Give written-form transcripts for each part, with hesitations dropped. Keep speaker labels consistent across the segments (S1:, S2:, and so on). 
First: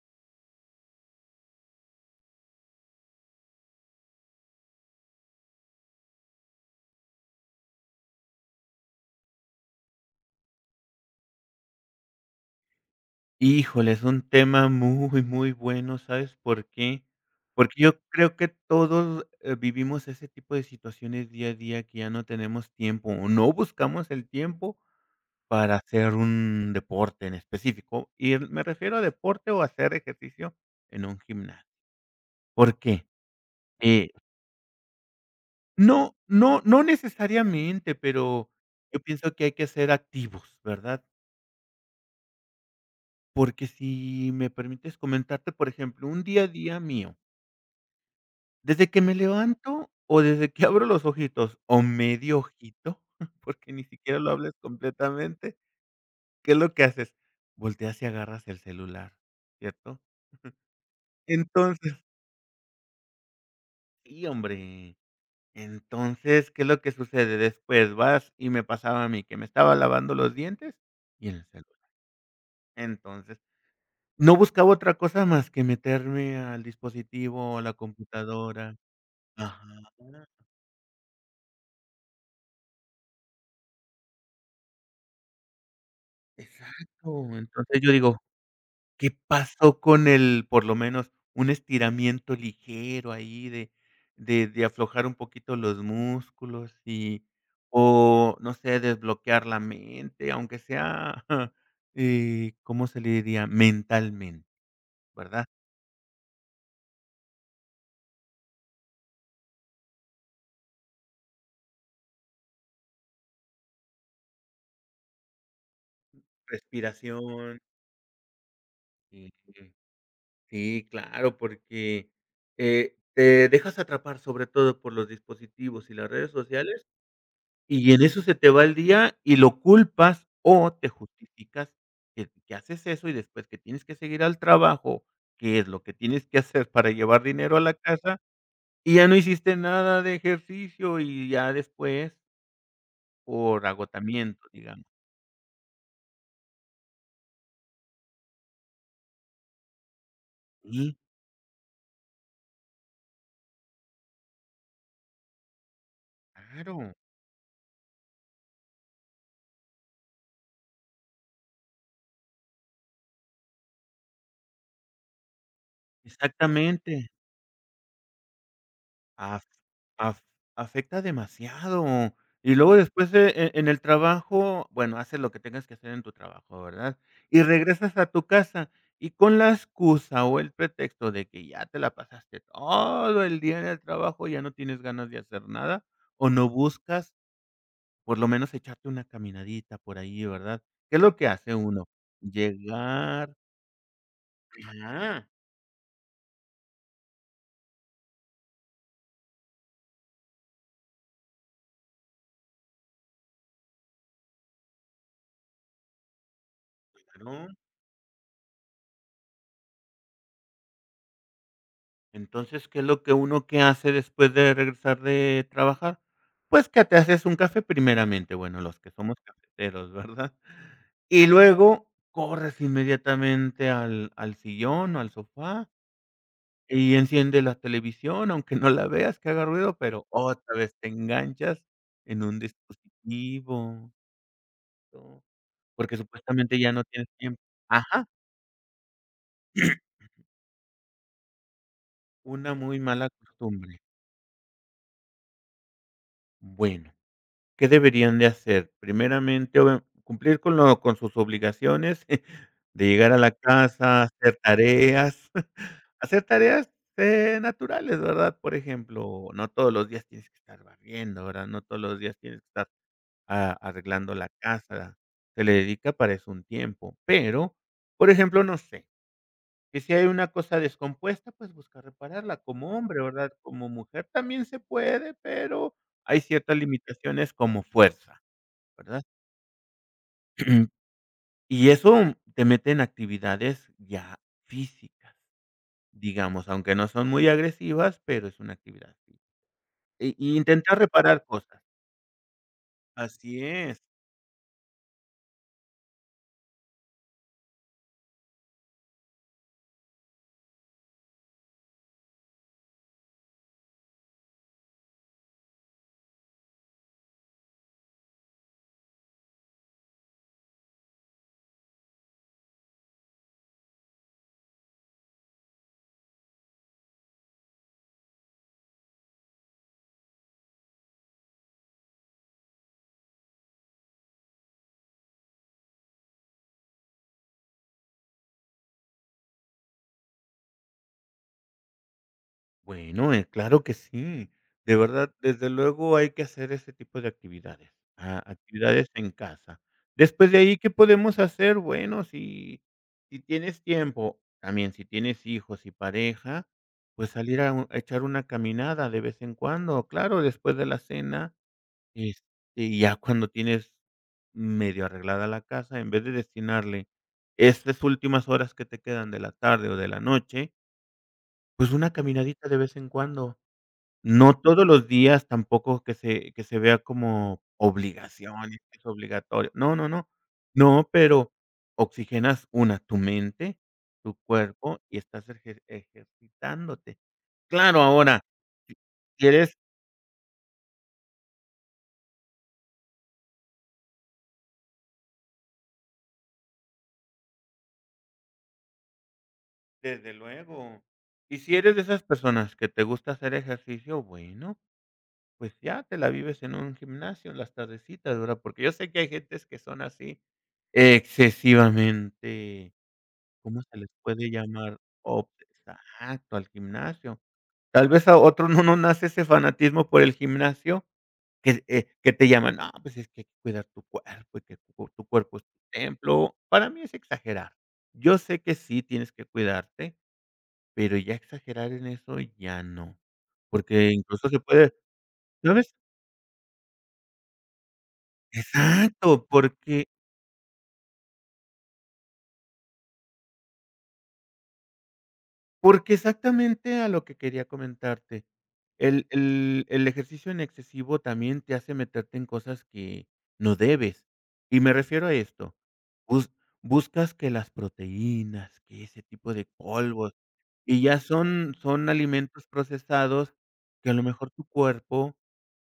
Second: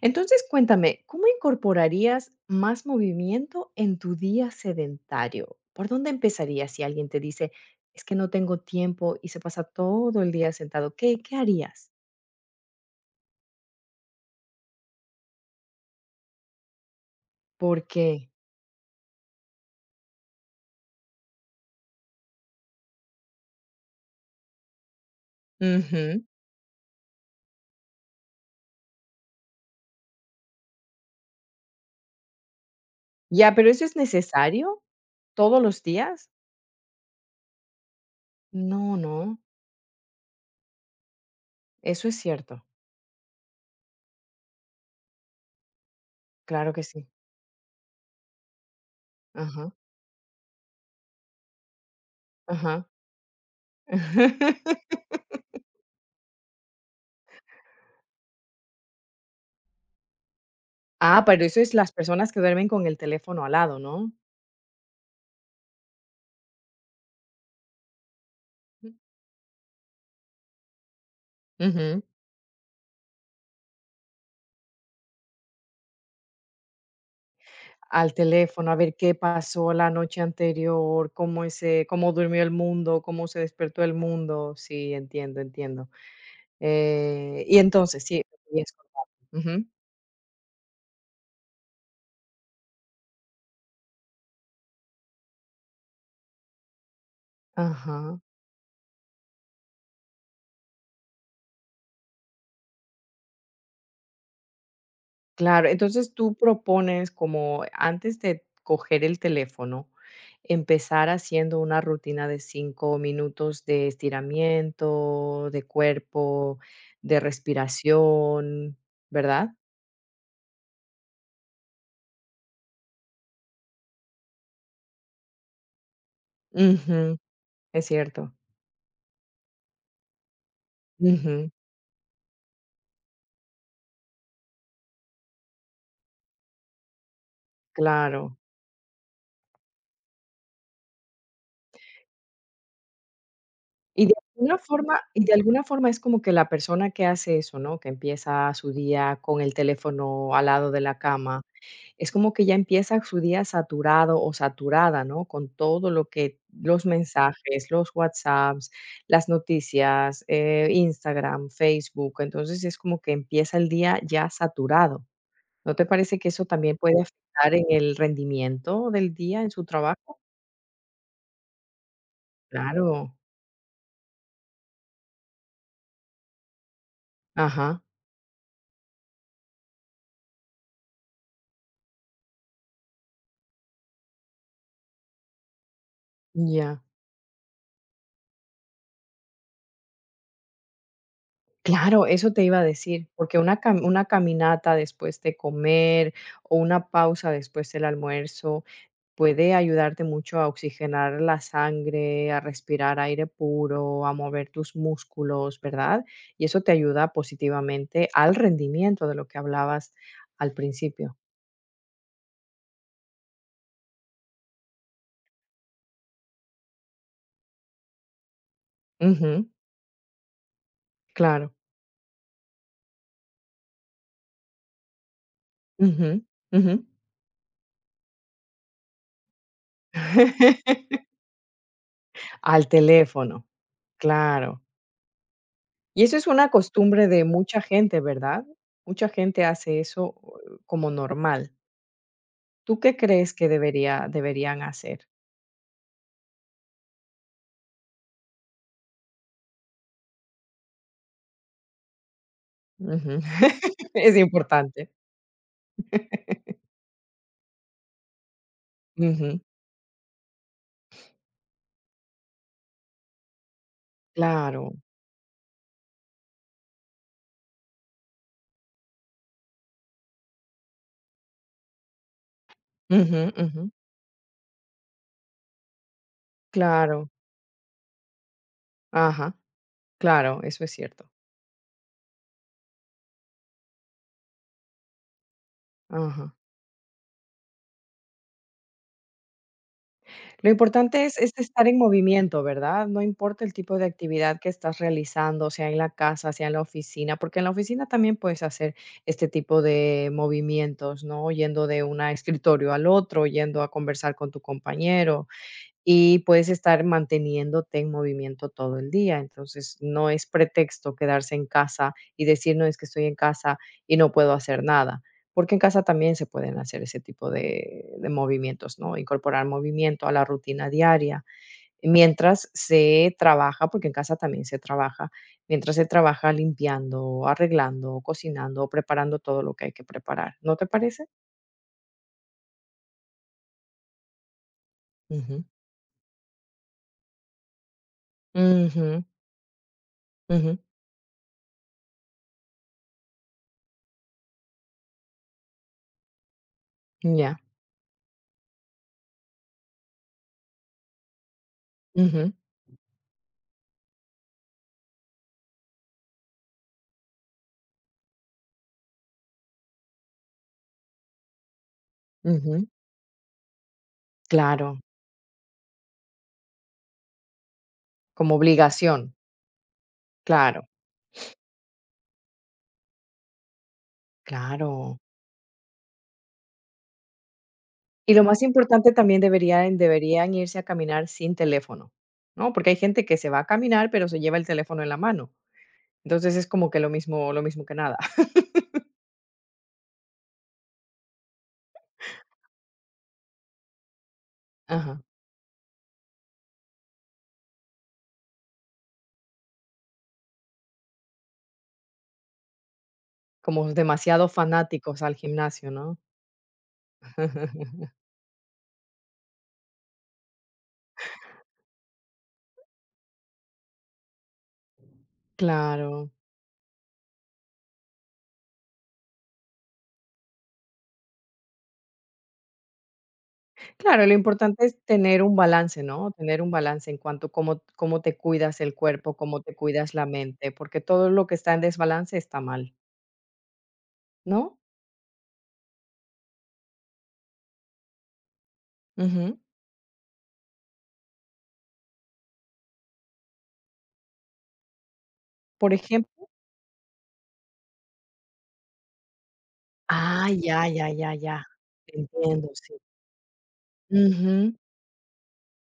S1: Entonces, cuéntame, ¿cómo incorporarías más movimiento en tu día sedentario? ¿Por dónde empezarías si alguien te dice, es que no tengo tiempo y se pasa todo el día sentado? ¿Qué harías?
S2: Híjole, es un tema muy, muy bueno, ¿sabes por qué? Porque
S1: ¿Por
S2: yo
S1: qué?
S2: creo que todos, vivimos ese tipo de situaciones día a día que ya no tenemos tiempo, o no buscamos el tiempo para hacer
S1: Ujú.
S2: un deporte en específico, me refiero a deporte o hacer ejercicio en un gimnasio. ¿Por qué?
S1: Ya, pero ¿eso es
S2: Eh,
S1: necesario todos los
S2: no
S1: días?
S2: no no necesariamente, pero
S1: No,
S2: yo
S1: no,
S2: pienso que hay que ser activos, ¿verdad?
S1: eso es cierto.
S2: Porque si me permites comentarte, por ejemplo, un día a
S1: Claro
S2: día
S1: que sí.
S2: mío. Desde que me
S1: Ajá,
S2: levanto o desde que abro los ojitos o medio
S1: ajá.
S2: ojito, porque ni siquiera lo hables completamente, ¿qué es lo que haces? Volteas y agarras el celular, ¿cierto?
S1: Ah, pero eso es las
S2: Entonces
S1: personas que duermen con el teléfono al lado, ¿no?
S2: sí, hombre. Entonces, ¿qué es lo que sucede? Después vas, y me pasaba a mí que me estaba lavando los dientes y en el celular.
S1: Ujú.
S2: Entonces, no buscaba otra cosa más que meterme al dispositivo o a la
S1: Al teléfono, a
S2: computadora.
S1: ver qué pasó la
S2: Ajá,
S1: noche anterior, cómo durmió el mundo, cómo se despertó el mundo. Sí, entiendo, entiendo.
S2: exacto.
S1: Y
S2: Entonces yo
S1: entonces,
S2: digo,
S1: sí, lo querías contar.
S2: ¿qué
S1: Ujú.
S2: pasó con, el, por lo menos, un estiramiento ligero ahí de de aflojar un poquito los músculos y
S1: Ajá,
S2: o, no sé, desbloquear la mente, aunque sea, ¿cómo se le diría? Mentalmente, ¿verdad?
S1: claro. Entonces, tú propones como antes de coger el teléfono, empezar haciendo una rutina de 5 minutos de estiramiento, de cuerpo, de
S2: Respiración,
S1: respiración,
S2: y
S1: ¿verdad?
S2: y sí, claro, porque, te dejas atrapar sobre todo por los dispositivos y las redes sociales.
S1: Ujú, es
S2: Y en eso
S1: cierto.
S2: se te va el día y lo culpas o te
S1: Ujú.
S2: justificas que haces eso y después que tienes que seguir al trabajo, que es lo que tienes que hacer para llevar dinero a la casa,
S1: Claro.
S2: y ya no hiciste nada de ejercicio y ya después por
S1: Y de
S2: agotamiento,
S1: alguna
S2: digamos.
S1: forma y de alguna forma es como que la persona que hace eso, ¿no? Que empieza su día con el teléfono al lado de
S2: Sí,
S1: la cama, es como que ya empieza su día saturado o saturada, ¿no? Con todo lo que los
S2: claro,
S1: mensajes, los WhatsApps, las noticias, Instagram, Facebook. Entonces, es como que empieza el día ya saturado. ¿No te parece que eso también puede
S2: exactamente.
S1: afectar en el rendimiento del día
S2: Af
S1: en su trabajo?
S2: af afecta demasiado. Y luego después
S1: Claro.
S2: de e en el trabajo, bueno, haces lo que tengas que hacer en tu trabajo, ¿verdad? Y
S1: Ajá.
S2: regresas a tu casa, y con la excusa o el pretexto de que ya te la pasaste todo el día en el trabajo, ya no tienes ganas de hacer nada, o no
S1: Ya.
S2: buscas, por lo menos, echarte una caminadita por ahí, ¿verdad? ¿Qué es lo que hace uno?
S1: Claro, eso te iba a decir,
S2: Llegar
S1: porque una caminata después
S2: ajá,
S1: de comer o una pausa después del almuerzo puede ayudarte mucho a oxigenar la sangre, a respirar aire puro, a mover tus músculos, ¿verdad? Y eso te ayuda
S2: claro.
S1: positivamente al rendimiento de lo que hablabas al principio.
S2: Entonces, ¿qué es lo que uno que hace después de regresar de trabajar? Pues que te haces un café primeramente, bueno, los que somos
S1: Ujú,
S2: cafeteros, ¿verdad? Y
S1: claro.
S2: luego corres inmediatamente al sillón o al sofá
S1: Ujú, ujú.
S2: y enciende la televisión, aunque no la veas, que haga ruido, pero otra vez te enganchas en un
S1: Al teléfono.
S2: dispositivo,
S1: Claro.
S2: ¿no? Porque
S1: Y eso es una
S2: supuestamente ya no
S1: costumbre
S2: tienes
S1: de
S2: tiempo.
S1: mucha gente,
S2: Ajá,
S1: ¿verdad? Mucha gente hace eso como normal.
S2: una
S1: ¿Tú
S2: muy
S1: qué
S2: mala
S1: crees que
S2: costumbre.
S1: deberían hacer?
S2: Bueno. ¿Qué deberían de hacer? Primeramente, obvia cumplir con lo con sus obligaciones de llegar a
S1: Ujú.
S2: la casa,
S1: Es
S2: hacer
S1: importante.
S2: tareas, hacer tareas, naturales, ¿verdad? Por ejemplo,
S1: Ujú.
S2: no todos los días tienes que estar barriendo, ¿verdad? No todos los días tienes que estar a arreglando la
S1: Claro.
S2: casa. Se le dedica para eso un tiempo, pero, por ejemplo, no sé, que si hay una cosa descompuesta, pues busca repararla como hombre,
S1: Ujú,
S2: ¿verdad?
S1: ujú.
S2: Como mujer también se puede, pero hay ciertas
S1: Claro.
S2: limitaciones como fuerza. ¿Verdad?
S1: Ajá. Claro, eso es cierto.
S2: Y eso te mete en actividades ya físicas,
S1: Ajá.
S2: digamos, aunque no son muy agresivas, pero es una actividad física. Y
S1: Lo
S2: intentar
S1: importante es
S2: reparar
S1: es
S2: cosas.
S1: estar en movimiento, ¿verdad? No importa
S2: Así
S1: el tipo
S2: es.
S1: de actividad que estás realizando, sea en la casa, sea en la oficina, porque en la oficina también puedes hacer este tipo de movimientos, ¿no? Yendo de un escritorio al otro, yendo a conversar con tu compañero y puedes estar manteniéndote en movimiento todo el día. Entonces, no es pretexto quedarse en casa y decir, no, es que estoy en casa y no puedo hacer nada, porque en casa también se pueden hacer ese tipo de movimientos, ¿no? Incorporar movimiento a la rutina diaria, mientras se trabaja, porque en casa también se trabaja, mientras se trabaja limpiando, arreglando, cocinando, preparando todo lo que hay que preparar. ¿No te parece?
S2: Bueno, claro que sí. De verdad,
S1: Ujú.
S2: desde luego hay que hacer ese tipo de actividades, actividades
S1: Ujú,
S2: en casa. Después de ahí,
S1: ujú,
S2: ¿qué podemos hacer? Bueno, si tienes tiempo, también si tienes hijos y pareja, pues
S1: ya.
S2: salir a echar una caminada de vez en cuando, claro, después de la cena, este,
S1: Ujú,
S2: y ya cuando tienes medio arreglada la casa, en vez de destinarle estas últimas horas que te quedan de la tarde o de la noche, pues una caminadita de
S1: ujú.
S2: vez en cuando. No todos
S1: Claro.
S2: los días, tampoco que se vea como
S1: Como
S2: obligación, es que es
S1: obligación,
S2: obligatorio. No, no, no.
S1: claro,
S2: No, pero oxigenas, una, tu mente, tu cuerpo
S1: claro.
S2: y estás ejercitándote. Claro,
S1: Y
S2: ahora,
S1: lo más
S2: si
S1: importante también
S2: si eres
S1: deberían irse a caminar sin teléfono, ¿no? Porque hay gente que se va a caminar, pero se lleva el teléfono en la mano. Entonces es como que lo mismo que nada.
S2: desde luego. Y si eres de esas personas que te gusta hacer ejercicio, bueno,
S1: Ajá.
S2: pues ya te la vives en un gimnasio en las tardecitas, ¿verdad? Porque yo sé que hay gentes que son así, excesivamente ¿cómo
S1: Como
S2: se les
S1: demasiado
S2: puede llamar?
S1: fanáticos al
S2: Ob
S1: gimnasio, ¿no?
S2: exacto, al gimnasio. Tal vez a otro no nace ese fanatismo por el gimnasio que te llaman, no, pues es que hay que cuidar tu cuerpo y que tu cuerpo es tu
S1: Claro.
S2: templo. Para mí es exagerar. Yo sé que sí tienes que cuidarte, pero ya exagerar en eso ya no, porque
S1: Claro, lo
S2: incluso se
S1: importante
S2: puede,
S1: es tener un
S2: ¿sabes?
S1: balance, ¿no? Tener un balance en cuanto a cómo te cuidas el cuerpo,
S2: Exacto,
S1: cómo te
S2: porque
S1: cuidas la mente, porque todo lo que está en desbalance está mal, ¿no?
S2: porque exactamente a lo que quería comentarte, el
S1: Ujú.
S2: el el ejercicio en excesivo también te hace meterte en cosas que no debes. Y me refiero a esto,
S1: Por ejemplo.
S2: bus buscas que las proteínas, que ese tipo de polvos,
S1: Ah, ya,
S2: y
S1: ya,
S2: ya
S1: ya, ya.
S2: son alimentos
S1: Entiendo, sí.
S2: procesados que a lo mejor tu
S1: Ujú.
S2: cuerpo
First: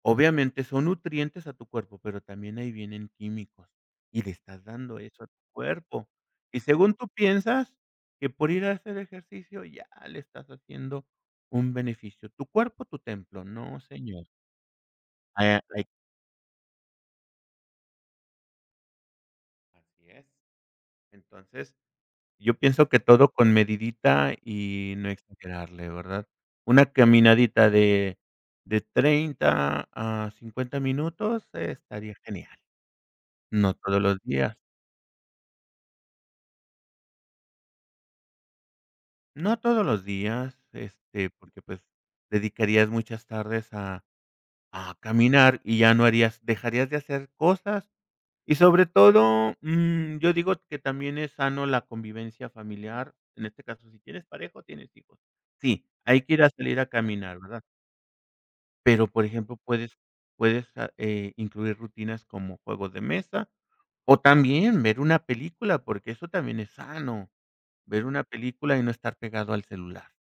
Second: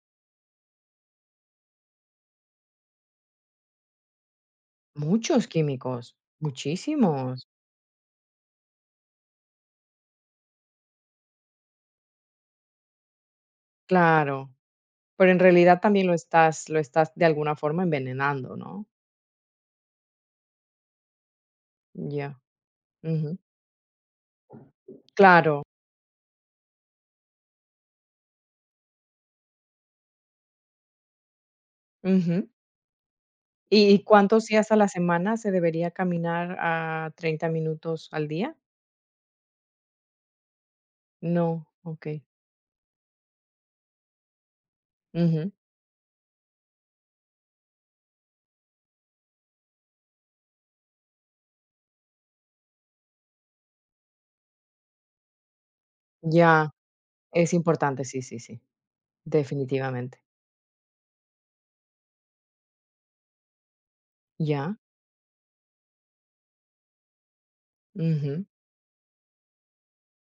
S2: obviamente son nutrientes a tu cuerpo, pero también ahí vienen químicos y le estás dando eso a tu
S1: Muchos
S2: cuerpo.
S1: químicos,
S2: Y según tú
S1: muchísimos.
S2: piensas que por ir a hacer ejercicio ya le estás haciendo un beneficio. Tu cuerpo, tu templo. No, señor.
S1: Claro, pero en
S2: Ah,
S1: realidad
S2: hay
S1: también lo estás de alguna forma envenenando, ¿no?
S2: Así es. Entonces
S1: Ya,
S2: yo pienso que todo
S1: ujú.
S2: con medidita y no
S1: Claro,
S2: exagerarle, ¿verdad? Una caminadita de 30 a 50 minutos estaría
S1: ujú.
S2: genial. No
S1: ¿Y
S2: todos
S1: y
S2: los
S1: cuántos
S2: días,
S1: días a la semana se debería caminar a 30 minutos al día?
S2: no todos los días, este,
S1: No,
S2: porque, pues,
S1: okey.
S2: dedicarías muchas tardes a
S1: Ujú.
S2: caminar y ya no harías dejarías de hacer cosas y sobre todo, yo digo que también es sano la convivencia familiar, en este caso, si tienes pareja o tienes hijos. Sí, hay que ir a
S1: Ya,
S2: salir a caminar,
S1: es
S2: ¿verdad?
S1: importante, sí, sí, sí,
S2: Pero, por ejemplo, puedes
S1: definitivamente.
S2: puedes, ah, eh, incluir rutinas como juegos de mesa, o
S1: Ya,
S2: también ver una película, porque eso también es sano, ver una
S1: ujú.
S2: película y no estar pegado al celular.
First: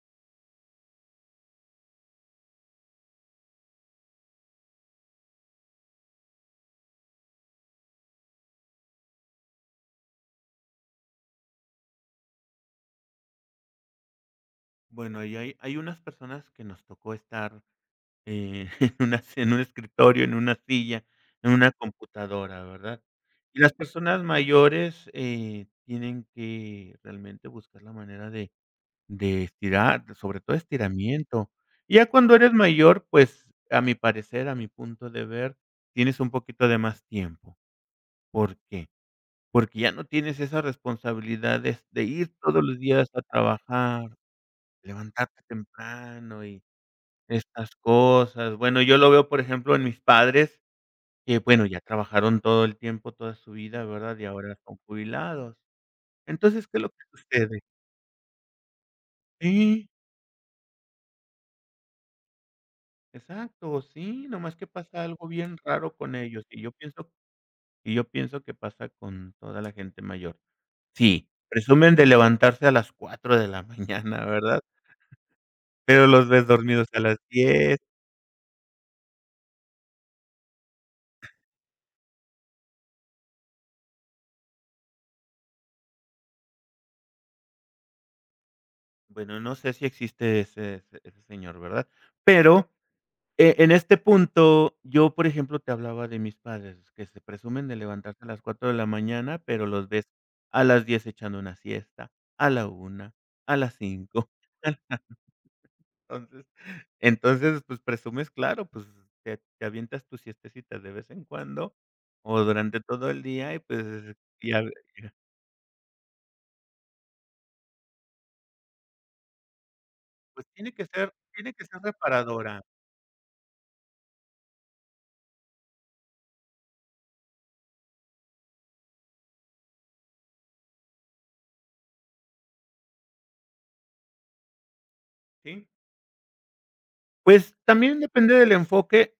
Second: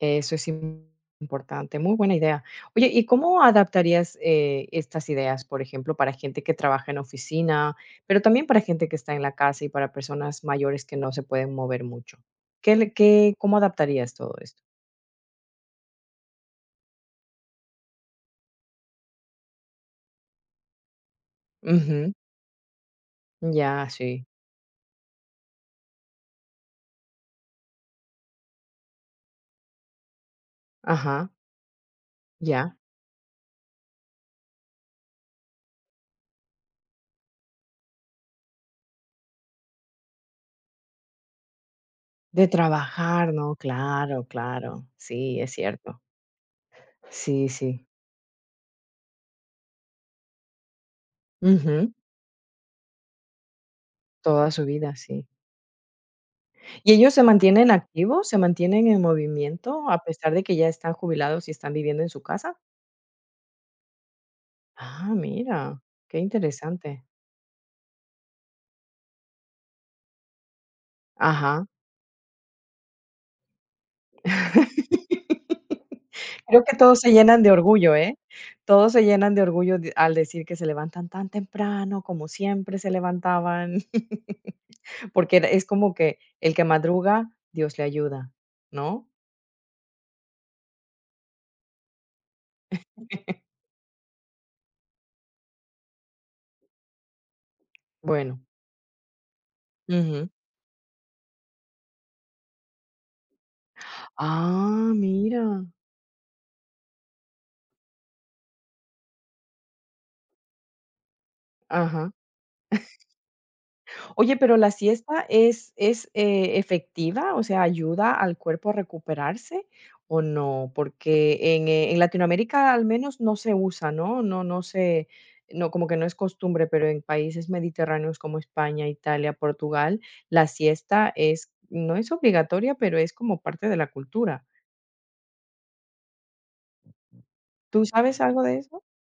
S1: Eso es importante, muy buena idea. Oye, ¿y cómo adaptarías, estas ideas, por ejemplo, para gente que trabaja en oficina, pero también para gente que está en la casa y para personas mayores que no se pueden mover mucho? ¿Qué le qué cómo adaptarías todo esto?
S2: Bueno, y hay unas personas que nos tocó estar, eh, en un escritorio, en una silla, en una
S1: Ujú,
S2: computadora, ¿verdad? Y las
S1: ya,
S2: personas
S1: sí,
S2: mayores, tienen que realmente buscar la manera de estirar, sobre todo
S1: ajá,
S2: estiramiento. Ya cuando eres
S1: ya.
S2: mayor, pues, a mi parecer, a mi punto de ver, tienes un poquito de más tiempo. ¿Por qué? Porque ya no tienes esas responsabilidades de ir
S1: De
S2: todos los días a
S1: trabajar, no,
S2: trabajar,
S1: claro, claro, sí,
S2: levantarte
S1: es cierto.
S2: temprano y
S1: Sí,
S2: estas
S1: sí,
S2: cosas. Bueno, yo lo veo, por ejemplo, en mis padres, que, bueno, ya
S1: ujú,
S2: trabajaron todo el tiempo, toda su vida, ¿verdad? Y
S1: toda
S2: ahora
S1: su
S2: son
S1: vida, sí.
S2: jubilados. Entonces, ¿qué es lo
S1: ¿Y
S2: que
S1: ellos se
S2: sucede?
S1: mantienen activos? ¿Se mantienen en
S2: Sí.
S1: movimiento a pesar de que ya están jubilados y están viviendo en su casa?
S2: Exacto, sí, nomás que pasa
S1: Ah,
S2: algo bien
S1: mira,
S2: raro con
S1: qué
S2: ellos,
S1: interesante.
S2: y yo pienso que pasa con toda la gente mayor. Sí,
S1: Ajá.
S2: presumen de levantarse a las 4 de la mañana, ¿verdad? Pero los ves
S1: Creo que
S2: dormidos
S1: todos
S2: a
S1: se
S2: las
S1: llenan de
S2: 10.
S1: orgullo, ¿eh? Todos se llenan de orgullo de al decir que se levantan tan temprano, como siempre se levantaban. Porque era es como que el que madruga, Dios le ayuda, ¿no?
S2: Bueno, no sé si existe ese señor, ¿verdad? Pero, en este punto, yo, por ejemplo, te hablaba de mis padres, que se presumen de levantarse a
S1: Bueno,
S2: las 4 de la mañana, pero los ves
S1: ujú.
S2: a las 10 echando una siesta, a la 1, a las 5.
S1: Ah, mira.
S2: Entonces entonces, pues, presumes, claro, pues, te avientas tus siestecitas de vez en cuando,
S1: Ajá.
S2: o durante todo el día y, pues,
S1: Oye,
S2: y
S1: pero
S2: a
S1: la siesta es efectiva, o sea, ¿ayuda al cuerpo a recuperarse o
S2: pues,
S1: no?
S2: tiene que ser
S1: Porque en
S2: reparadora,
S1: Latinoamérica al menos no se usa, ¿no? No no se no, como que no es costumbre, pero en países mediterráneos como España, Italia, Portugal, la siesta es no es obligatoria, pero es como parte de la cultura.
S2: ¿sí? Pues,
S1: ¿Tú
S2: también
S1: sabes algo de eso?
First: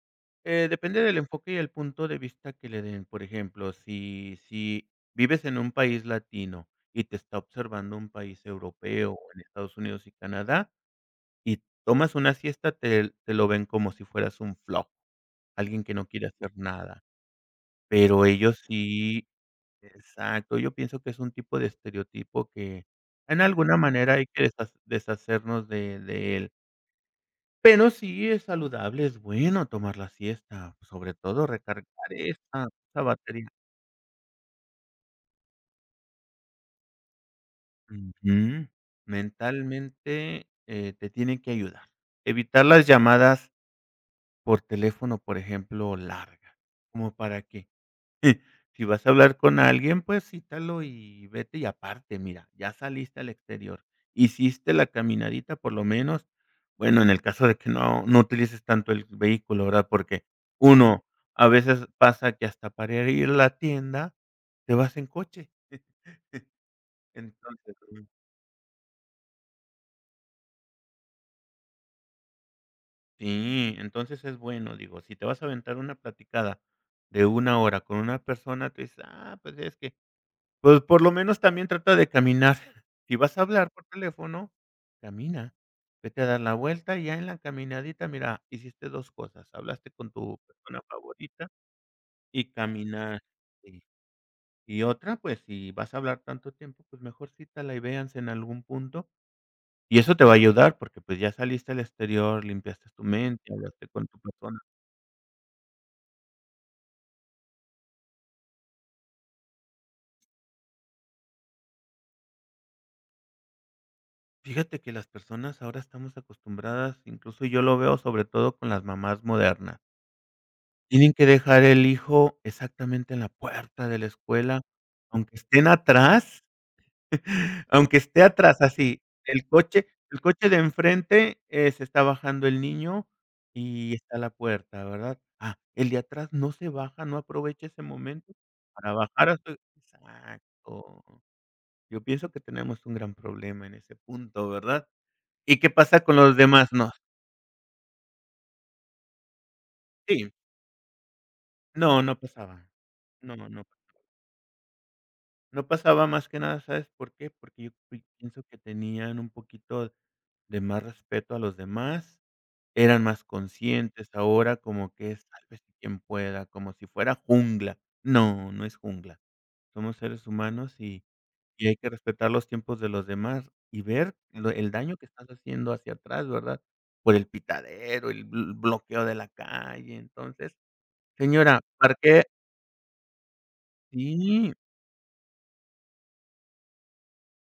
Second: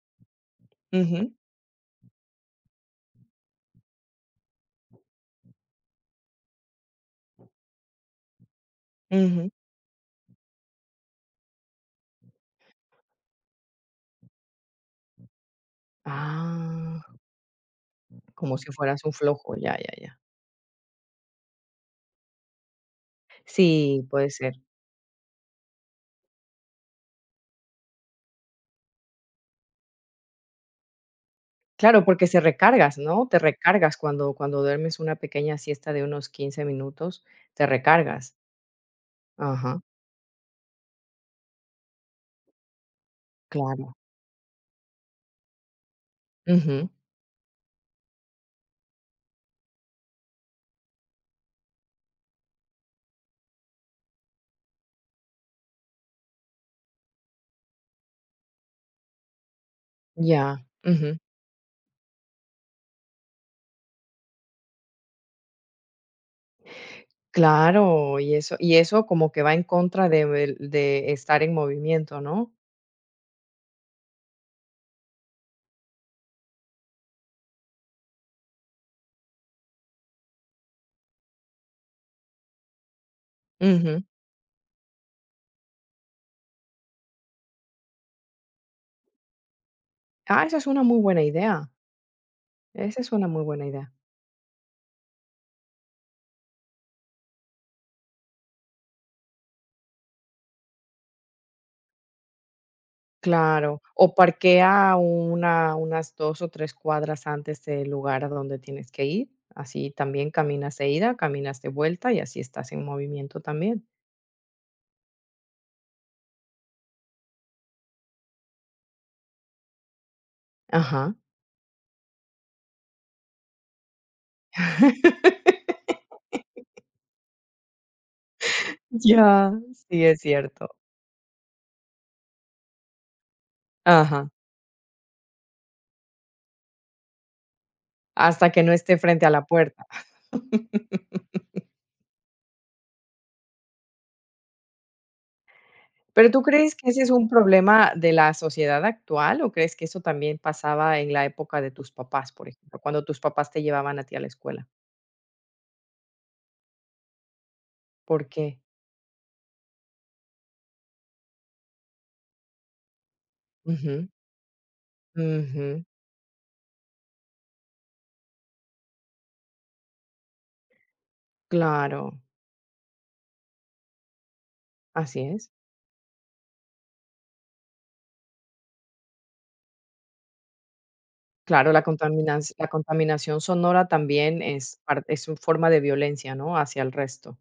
S2: depende del
S1: Ujú,
S2: enfoque y el punto de vista que le den. Por ejemplo, si vives en un país latino y te está observando un país europeo, o en
S1: ujú.
S2: Estados Unidos y Canadá, y tomas una siesta, te lo ven como si fueras un flojo, alguien que no quiere hacer nada.
S1: Ah,
S2: Pero
S1: como
S2: ellos
S1: si fueras un
S2: sí
S1: flojo, ya, ya, ya.
S2: exacto, yo pienso que es un tipo de estereotipo que, en alguna
S1: Sí,
S2: manera, hay
S1: puede
S2: que
S1: ser.
S2: deshacernos de él. Pero sí es saludable, es bueno tomar la siesta, sobre todo recargar
S1: Claro, porque se
S2: esa
S1: recargas,
S2: esa
S1: ¿no? Te
S2: batería.
S1: recargas cuando duermes una pequeña siesta de unos 15 minutos, te recargas.
S2: Ujú.
S1: Ajá,
S2: Mentalmente, te tiene que ayudar. Evitar las llamadas
S1: claro.
S2: por teléfono, por ejemplo, largas,
S1: Ujú,
S2: como para qué. Si vas a hablar con alguien, pues cítalo y vete, y aparte, mira, ya saliste al exterior, hiciste la caminadita por lo menos, bueno, en el caso de que no utilices tanto el vehículo, ¿verdad? Porque
S1: ya,
S2: uno,
S1: ujú.
S2: a veces pasa que hasta para ir a la tienda te vas en coche. Entonces
S1: Claro, y eso como que va en contra de el de estar en movimiento, ¿no?
S2: sí, entonces es bueno, digo, si te vas a aventar una platicada de 1 hora con una persona, te dices: "Ah, pues es que pues, por lo menos también trata de caminar". Si vas a hablar por
S1: Ujú.
S2: teléfono, camina. Vete a dar la vuelta y ya en la caminadita, mira, hiciste 2 cosas, hablaste con tu
S1: Ah, esa es
S2: persona
S1: una muy buena
S2: favorita
S1: idea,
S2: y
S1: esa es
S2: caminar.
S1: una muy buena
S2: Sí.
S1: idea.
S2: Y otra, pues, si vas a hablar tanto tiempo, pues, mejor cítala y véanse en algún punto, y eso te va a ayudar porque, pues, ya saliste al exterior, limpiaste tu mente,
S1: Claro,
S2: hablaste con
S1: o
S2: tu persona.
S1: parquea unas 2 o 3 cuadras antes del lugar a donde tienes que ir, así también caminas de ida, caminas de vuelta y así estás en movimiento también.
S2: Fíjate que las personas ahora estamos acostumbradas, incluso yo lo veo sobre todo con las mamás modernas. Tienen
S1: Ajá.
S2: que dejar el hijo exactamente en la puerta de la escuela, aunque estén atrás, aunque esté atrás, así,
S1: Ya, sí, es
S2: el coche de
S1: cierto.
S2: enfrente, se está bajando el niño y está
S1: Ajá,
S2: la puerta, ¿verdad? Ah, el de atrás no se baja, no aprovecha ese momento
S1: hasta que no
S2: para
S1: esté frente a
S2: bajar a
S1: la
S2: su
S1: puerta.
S2: exacto. Yo pienso que tenemos un gran problema en ese punto, ¿verdad? ¿Y qué pasa con
S1: ¿Pero
S2: los
S1: tú
S2: demás?
S1: crees que
S2: No,
S1: ese es un problema de la sociedad actual o crees que eso
S2: sí,
S1: también pasaba en la época de tus
S2: no, no
S1: papás, por
S2: pasaba.
S1: ejemplo, cuando tus
S2: No,
S1: papás te
S2: no.
S1: llevaban a ti a la escuela?
S2: No pasaba más que nada, ¿sabes por qué? Porque yo pi
S1: ¿Por
S2: pienso
S1: qué?
S2: que tenían un poquito de más respeto a los demás, eran más
S1: Ujú,
S2: conscientes, ahora como que es sálvese
S1: ujú.
S2: quien pueda, como si fuera jungla. No, no es jungla. Somos seres humanos y hay que
S1: Claro,
S2: respetar los tiempos de los demás y ver lo el daño que
S1: así
S2: estás
S1: es.
S2: haciendo hacia atrás, ¿verdad? Por el pitadero, el bl bloqueo de la calle. Entonces, señora,
S1: Claro, la
S2: parquee
S1: contaminac la contaminación sonora también
S2: sí.
S1: es un forma de violencia, ¿no?, hacia el resto.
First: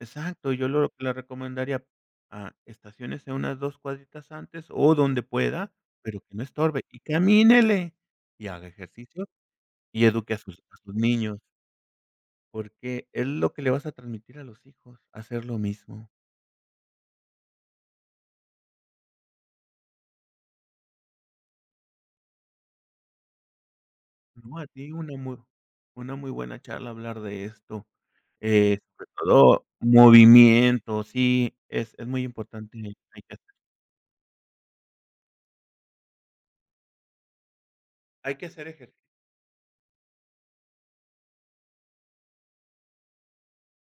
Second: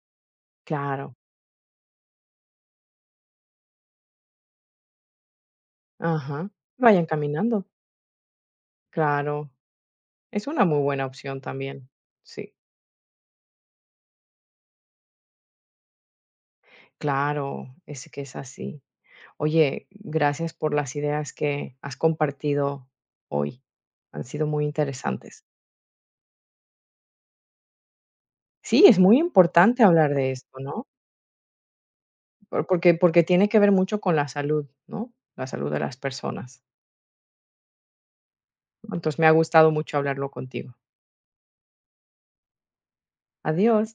S2: Exacto, yo lo le
S1: Claro,
S2: recomendaría, a estaciones a unas 2 cuadritas antes o donde pueda, pero que no
S1: ajá.
S2: estorbe, y
S1: Vayan caminando,
S2: camínele, y haga ejercicio,
S1: claro.
S2: y eduque a
S1: Es
S2: sus
S1: una
S2: a
S1: muy
S2: sus
S1: buena
S2: niños,
S1: opción también. Sí,
S2: porque es lo que le vas a transmitir a los hijos, hacer lo mismo,
S1: claro, es que es así. Oye, gracias por las ideas que has compartido hoy. Han sido
S2: ¿no?
S1: muy
S2: A ti
S1: interesantes.
S2: una muy buena charla hablar de esto,
S1: Sí, es
S2: sobre
S1: muy
S2: todo
S1: importante hablar de esto, ¿no?
S2: movimiento, sí, es muy
S1: Por
S2: importante,
S1: porque
S2: hay
S1: porque
S2: que
S1: tiene
S2: hacer
S1: que ver mucho con la salud, ¿no? La salud de las personas.
S2: hay que hacer ejercicio.
S1: Entonces, me ha gustado mucho hablarlo contigo. Adiós.